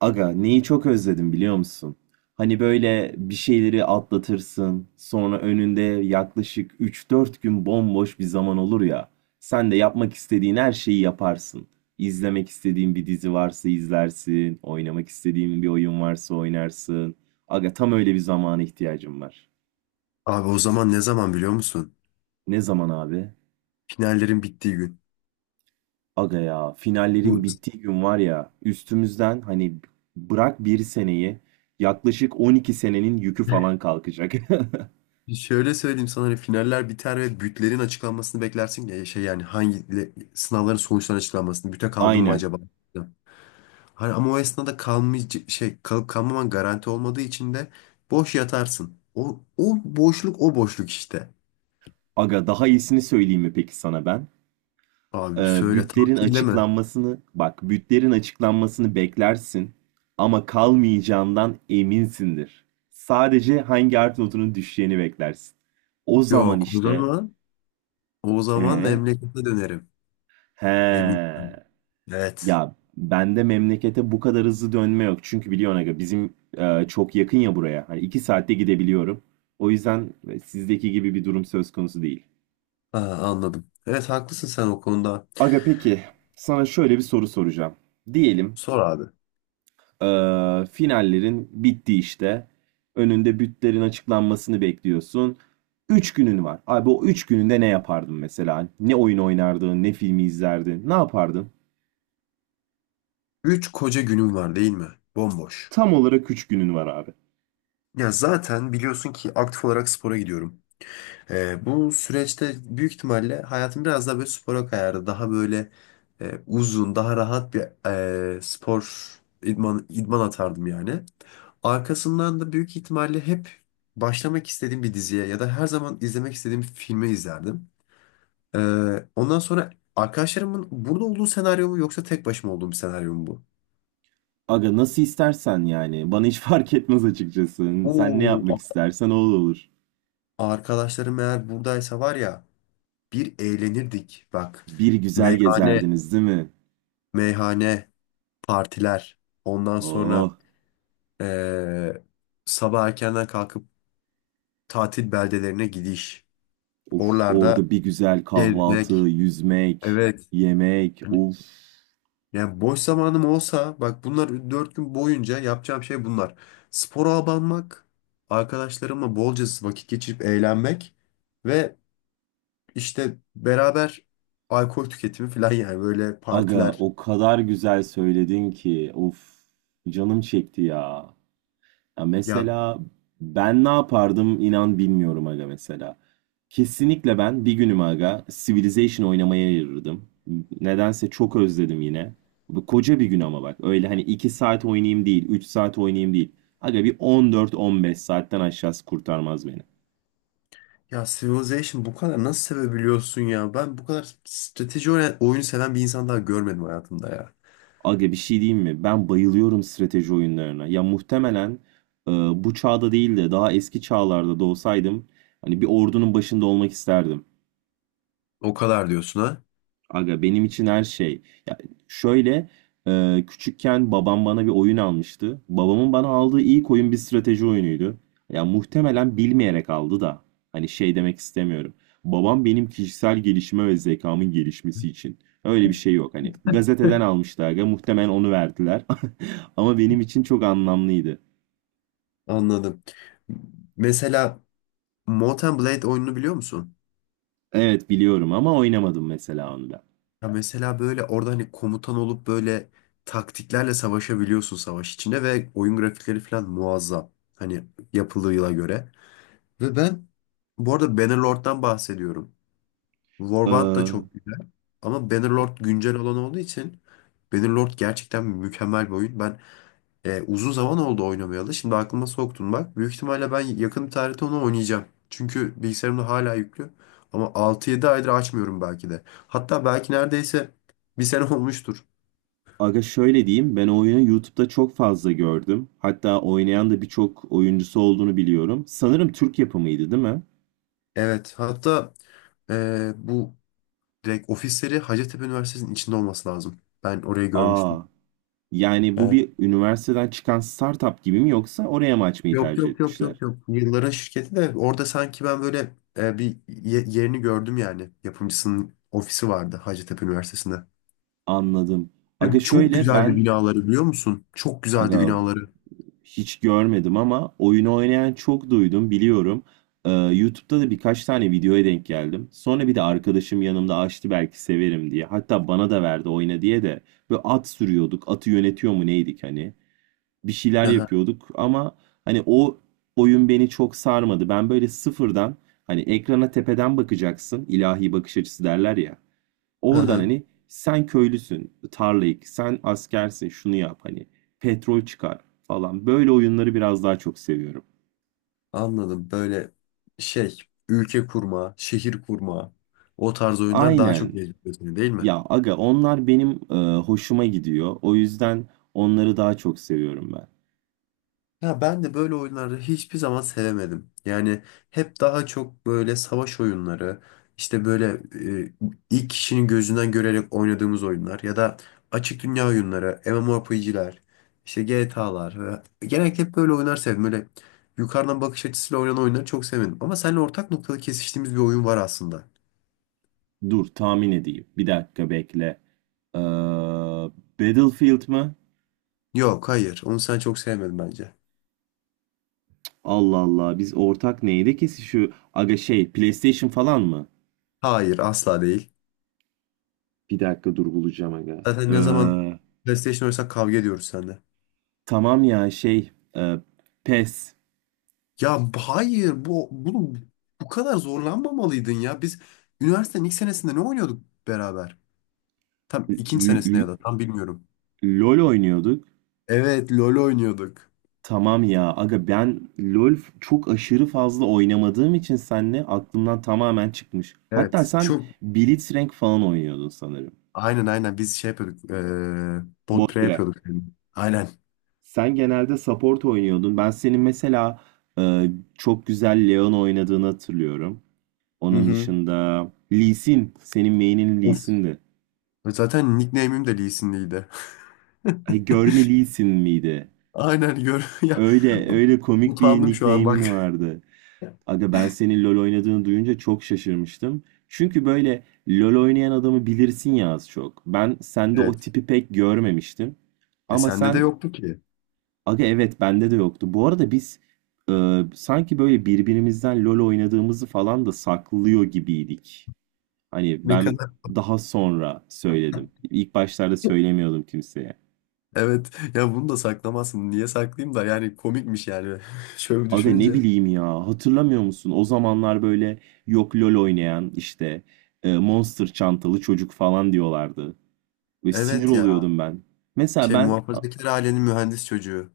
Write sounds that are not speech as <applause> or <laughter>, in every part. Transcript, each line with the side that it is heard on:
right: Aga neyi çok özledim biliyor musun? Hani böyle bir şeyleri atlatırsın, sonra önünde yaklaşık 3-4 gün bomboş bir zaman olur ya. Sen de yapmak istediğin her şeyi yaparsın. İzlemek istediğin bir dizi varsa izlersin, oynamak istediğin bir oyun varsa oynarsın. Aga tam öyle bir zamana ihtiyacım var.
left: Abi o zaman ne zaman biliyor musun?
right: Ne zaman abi?
left: Finallerin bittiği gün.
right: Aga ya finallerin
left: Bu
right: bittiği gün var ya üstümüzden hani bırak bir seneyi yaklaşık 12 senenin yükü falan kalkacak. <laughs>
left: Şöyle söyleyeyim sana. Hani finaller biter ve bütlerin açıklanmasını beklersin ya, şey, yani hangi sınavların sonuçlarının açıklanmasını. Büte kaldım mı
right: Aynen.
left: acaba? Hani ama o esnada kalmayacak, şey, kalıp kalmaman garanti olmadığı için de boş yatarsın. O boşluk, o boşluk işte.
right: Aga daha iyisini söyleyeyim mi peki sana ben?
left: Abi
right: Ee,
left: söyle,
right: bütlerin
left: tatille mi?
right: açıklanmasını, bak bütlerin açıklanmasını beklersin ama kalmayacağından eminsindir. Sadece hangi art notunun düşeceğini beklersin. O zaman
left: Yok, o
right: işte.
left: zaman o zaman
right: ee,
left: memlekete dönerim.
right: he
left: Eminim. Evet.
right: ya bende memlekete bu kadar hızlı dönme yok. Çünkü biliyorsun aga bizim çok yakın ya buraya. Hani 2 saatte gidebiliyorum. O yüzden sizdeki gibi bir durum söz konusu değil.
left: Ha, anladım. Evet, haklısın sen o konuda.
right: Aga peki sana şöyle bir soru soracağım. Diyelim
left: Sor abi.
right: eee, finallerin bitti işte. Önünde bütlerin açıklanmasını bekliyorsun. 3 günün var. Abi o 3 gününde ne yapardın mesela? Ne oyun oynardın, ne filmi izlerdin, ne yapardın?
left: Üç koca günüm var değil mi? Bomboş.
right: Tam olarak 3 günün var abi.
left: Ya zaten biliyorsun ki aktif olarak spora gidiyorum. Bu süreçte büyük ihtimalle hayatım biraz daha böyle spora kayardı. Daha böyle uzun, daha rahat bir spor, idman atardım yani. Arkasından da büyük ihtimalle hep başlamak istediğim bir diziye ya da her zaman izlemek istediğim bir filmi izlerdim. Ee, Ondan sonra, arkadaşlarımın burada olduğu senaryo mu, yoksa tek başıma olduğum bir senaryo mu bu?
right: Aga nasıl istersen yani. Bana hiç <laughs> fark etmez açıkçası. Sen ne
left: Oo,
right: yapmak istersen o olur.
left: arkadaşlarım eğer buradaysa var ya, bir eğlenirdik bak.
right: Bir güzel
left: Meyhane,
right: gezerdiniz değil mi?
left: meyhane, partiler. Ondan sonra
right: Oh.
left: eee, sabah erkenden kalkıp tatil beldelerine gidiş.
right: Of
left: Oralarda
right: orada bir güzel kahvaltı,
left: gezmek.
right: yüzmek,
left: Evet.
right: yemek.
left: Hani,
right: Of
left: yani boş zamanım olsa bak, bunlar dört gün boyunca yapacağım şey bunlar. Spora abanmak, arkadaşlarımla bolca vakit geçirip eğlenmek ve İşte beraber alkol tüketimi falan, yani böyle
right: aga
left: partiler.
right: o kadar güzel söyledin ki. Of canım çekti ya. Ya
left: Ya,
right: mesela ben ne yapardım inan bilmiyorum aga mesela. Kesinlikle ben bir günüm aga Civilization oynamaya ayırırdım. Nedense çok özledim yine. Bu koca bir gün ama bak öyle hani 2 saat oynayayım değil, 3 saat oynayayım değil. Aga bir 14-15 saatten aşağısı kurtarmaz beni.
left: ya Civilization bu kadar nasıl sevebiliyorsun ya? Ben bu kadar strateji oyunu seven bir insan daha görmedim hayatımda ya.
right: Aga bir şey diyeyim mi? Ben bayılıyorum strateji oyunlarına. Ya muhtemelen bu çağda değil de daha eski çağlarda da olsaydım hani bir ordunun başında olmak isterdim.
left: O kadar diyorsun ha?
right: Aga benim için her şey. Ya şöyle küçükken babam bana bir oyun almıştı. Babamın bana aldığı ilk oyun bir strateji oyunuydu. Ya muhtemelen bilmeyerek aldı da. Hani şey demek istemiyorum. Babam benim kişisel gelişime ve zekamın gelişmesi için. Öyle bir şey yok hani. Gazeteden almıştı aga. Muhtemelen onu verdiler. <laughs> Ama benim için çok anlamlıydı.
left: Anladım. Mesela Mortal Blade oyununu biliyor musun?
right: Evet biliyorum ama oynamadım mesela onu da.
left: Ya mesela böyle orada hani komutan olup böyle taktiklerle savaşabiliyorsun savaş içinde, ve oyun grafikleri falan muazzam. Hani yapılığıyla göre. Ve ben bu arada Bannerlord'dan bahsediyorum. Warband da
right: Ee,
left: çok güzel. Ama Bannerlord güncel olan olduğu için, Bannerlord gerçekten mükemmel bir oyun. Ben, uzun zaman oldu oynamayalı. Şimdi aklıma soktun bak. Büyük ihtimalle ben yakın bir tarihte onu oynayacağım. Çünkü bilgisayarımda hala yüklü. Ama altı yedi aydır açmıyorum belki de. Hatta belki neredeyse bir sene <laughs> olmuştur.
right: Aga şöyle diyeyim, ben oyunu YouTube'da çok fazla gördüm. Hatta oynayan da birçok oyuncusu olduğunu biliyorum. Sanırım Türk yapımıydı, değil mi?
left: Evet. Hatta bu direkt ofisleri Hacettepe Üniversitesi'nin içinde olması lazım. Ben orayı
right: Aa,
left: görmüştüm.
right: yani bu
left: Yani
right: bir üniversiteden çıkan startup gibi mi yoksa oraya mı açmayı
left: Yok
right: tercih
left: yok yok yok
right: etmişler?
left: yok. Yılların şirketi de orada sanki, ben böyle bir yerini gördüm yani. Yapımcısının ofisi vardı Hacettepe Üniversitesi'nde.
right: Anladım.
left: Ve
right: Aga
left: çok
right: şöyle
left: güzeldi
right: ben,
left: binaları biliyor musun? Çok güzeldi
right: aga
left: binaları.
right: hiç görmedim ama oyunu oynayan çok duydum biliyorum. YouTube'da da birkaç tane videoya denk geldim. Sonra bir de arkadaşım yanımda açtı belki severim diye. Hatta bana da verdi oyna diye de. Böyle at sürüyorduk. Atı yönetiyor mu neydik hani. Bir şeyler
left: Aha,
right: yapıyorduk ama hani o oyun beni çok sarmadı. Ben böyle sıfırdan hani ekrana tepeden bakacaksın, ilahi bakış açısı derler ya. Oradan
left: aha,
right: hani sen köylüsün, tarlayık, sen askersin, şunu yap hani petrol çıkar falan. Böyle oyunları biraz daha çok seviyorum.
left: anladım. Böyle, şey, ülke kurma, şehir kurma, o tarz oyunlar daha çok
right: Aynen.
left: cezbediyor seni değil mi?
right: Ya aga onlar benim hoşuma gidiyor. O yüzden onları daha çok seviyorum ben.
left: Ya ben de böyle oyunları hiçbir zaman sevemedim. Yani hep daha çok böyle savaş oyunları, işte böyle e, ilk kişinin gözünden görerek oynadığımız oyunlar, ya da açık dünya oyunları, MMORPG'ler, işte GTA'lar. Genellikle hep böyle oyunlar sevdim. Böyle yukarıdan bakış açısıyla oynanan oyunları çok sevmedim. Ama seninle ortak noktada kesiştiğimiz bir oyun var aslında.
right: Dur tahmin edeyim. Bir dakika bekle. Ee, Battlefield mı?
left: Yok, hayır. Onu sen çok sevmedin bence.
right: Allah Allah biz ortak neydi ki şu aga şey PlayStation falan mı?
left: Hayır, asla değil.
right: Bir dakika dur bulacağım aga.
left: Zaten ne zaman PlayStation oynasak kavga ediyoruz seninle.
right: Tamam ya şey e, PES.
left: Hayır, bunu bu kadar zorlanmamalıydın ya. Biz üniversitenin ilk senesinde ne oynuyorduk beraber? Tam
right: L-
left: ikinci senesinde ya
right: L-
left: da, tam bilmiyorum.
right: LoL oynuyorduk.
left: Evet, LoL oynuyorduk.
right: Tamam ya aga ben LoL çok aşırı fazla oynamadığım için senle aklımdan tamamen çıkmış. Hatta
left: Evet,
right: sen
left: çok,
right: Blitzcrank falan oynuyordun sanırım.
left: aynen, biz şey yapıyorduk. E, bot
right: Bot
left: pre
right: bire.
left: yapıyorduk. Yani. Aynen.
right: Sen genelde support oynuyordun. Ben senin mesela e, çok güzel Leon oynadığını hatırlıyorum.
left: Hı
right: Onun
left: hı.
right: dışında Lee Sin. Senin main'in Lee
left: Of.
right: Sin'di.
left: Zaten nickname'im de Lee Sin'liydi. <laughs>
right: Ay, görme Lee Sin miydi?
left: Aynen gör <laughs> ya.
right: Öyle öyle komik bir
left: Utandım şu an
right: nickname'in
left: bak.
right: vardı. Aga ben senin LoL oynadığını duyunca çok şaşırmıştım. Çünkü böyle LoL oynayan adamı bilirsin ya az çok. Ben sende o
left: Evet.
right: tipi pek görmemiştim.
left: E
right: Ama
left: sende de
right: sen
left: yoktu ki.
right: Aga evet bende de yoktu. Bu arada biz sanki böyle birbirimizden LoL oynadığımızı falan da saklıyor gibiydik. Hani
left: Ne
right: ben
left: kadar.
right: daha sonra söyledim. İlk başlarda söylemiyordum kimseye.
left: Evet ya, bunu da saklamazsın. Niye saklayayım da, yani komikmiş yani. <laughs> Şöyle
right: Aga ne
left: düşününce.
right: bileyim ya hatırlamıyor musun? O zamanlar böyle yok LOL oynayan işte Monster çantalı çocuk falan diyorlardı. Ve sinir
left: Evet ya,
right: oluyordum ben. Mesela
left: şey,
right: ben
left: muhafazakar ailenin mühendis çocuğu.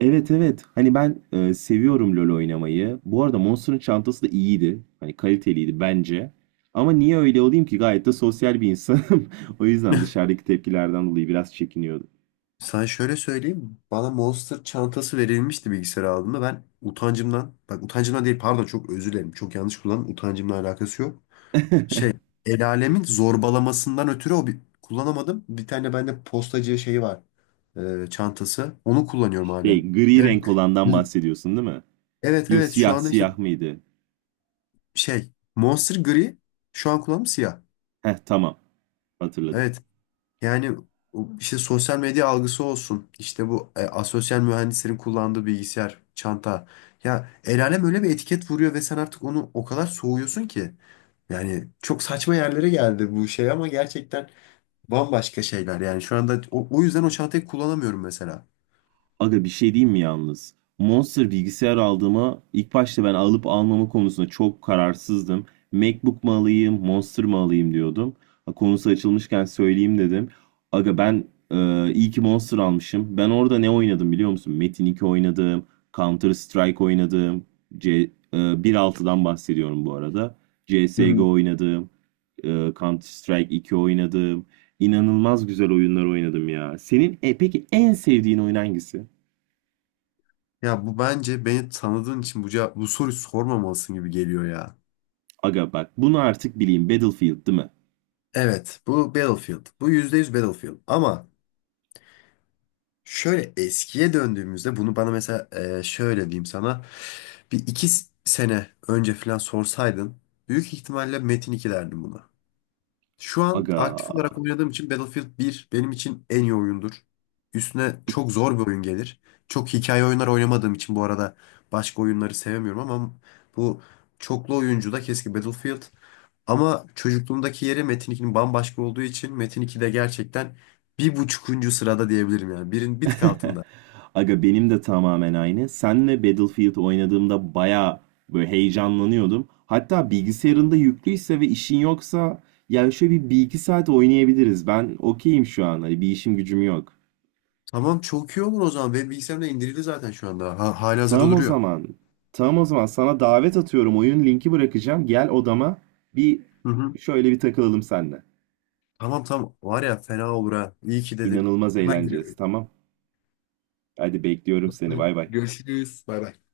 right: evet evet hani ben seviyorum LOL oynamayı. Bu arada Monster'ın çantası da iyiydi. Hani kaliteliydi bence. Ama niye öyle olayım ki gayet de sosyal bir insanım. <laughs> O yüzden
left: <laughs>
right: dışarıdaki tepkilerden dolayı biraz çekiniyordum.
left: Sana şöyle söyleyeyim. Bana Monster çantası verilmişti bilgisayar aldığımda. Ben utancımdan, bak utancımdan değil, pardon, çok özür dilerim. Çok yanlış kullandım. Utancımla alakası yok.
right: <laughs>
left: Şey, el alemin zorbalamasından ötürü o bir, kullanamadım. Bir tane bende postacı şeyi var. Çantası. Onu kullanıyorum hala.
right: Şey gri
left: Yani
right: renk olandan bahsediyorsun değil mi?
left: evet
right: Yo,
left: evet şu
right: siyah
left: anda işte,
right: siyah mıydı?
left: şey, Monster gri, şu an kulağım siyah.
right: Heh, tamam hatırladım.
left: Evet, yani o işte sosyal medya algısı olsun, işte bu asosyal mühendislerin kullandığı bilgisayar çanta, ya el alem öyle bir etiket vuruyor ve sen artık onu o kadar soğuyorsun ki, yani çok saçma yerlere geldi bu şey, ama gerçekten bambaşka şeyler yani şu anda, o yüzden o çantayı kullanamıyorum mesela.
right: Aga bir şey diyeyim mi yalnız? Monster bilgisayar aldığıma ilk başta ben alıp almama konusunda çok kararsızdım. MacBook mu alayım, Monster mı alayım diyordum. Ha, konusu açılmışken söyleyeyim dedim. Aga ben iyi ki Monster almışım. Ben orada ne oynadım biliyor musun? Metin 2 oynadım, Counter Strike oynadım, C, 1.6'dan bahsediyorum bu arada.
left: Hı
right: CSGO
left: hı.
right: oynadım, e, Counter Strike 2 oynadım. İnanılmaz güzel oyunlar oynadım ya. Senin peki en sevdiğin oyun hangisi?
left: Ya bu, bence beni tanıdığın için bu, bu soruyu sormamalısın gibi geliyor ya.
right: Aga bak bunu artık bileyim. Battlefield değil mi?
left: Evet, bu Battlefield, bu %100 Battlefield, ama şöyle eskiye döndüğümüzde bunu bana, mesela, şöyle diyeyim sana, bir iki sene önce falan sorsaydın, büyük ihtimalle Metin 2 derdim buna. Şu an
right: Aga.
left: aktif
right: <laughs>
left: olarak oynadığım için Battlefield bir benim için en iyi oyundur. Üstüne çok zor bir oyun gelir. Çok hikaye oyunlar oynamadığım için bu arada başka oyunları sevmiyorum, ama bu çoklu oyuncu da keşke Battlefield. Ama çocukluğumdaki yeri Metin 2'nin bambaşka olduğu için, Metin 2 de gerçekten bir buçukuncu sırada diyebilirim yani. Birin bir tık altında.
right: Aga benim de tamamen aynı. Senle Battlefield oynadığımda bayağı böyle heyecanlanıyordum. Hatta bilgisayarında yüklüyse ve işin yoksa ya şöyle bir iki saat oynayabiliriz. Ben okeyim şu an. Hani bir işim gücüm yok.
left: Tamam, çok iyi olur o zaman. Benim bilgisayarımda indirildi zaten şu anda. Ha, hali hazırda
right: Tamam o
left: duruyor.
right: zaman. Tamam o zaman sana davet atıyorum. Oyun linki bırakacağım. Gel odama bir
left: Hı hı.
right: şöyle bir takılalım seninle.
left: Tamam, tamam. Var ya, fena olur ha. İyi ki dedim.
right: İnanılmaz
left: Hemen
right: eğleneceğiz.
left: geliyorum.
right: Tamam. Hadi bekliyorum seni.
left: Hadi
right: Bay bay.
left: görüşürüz. Bay bay.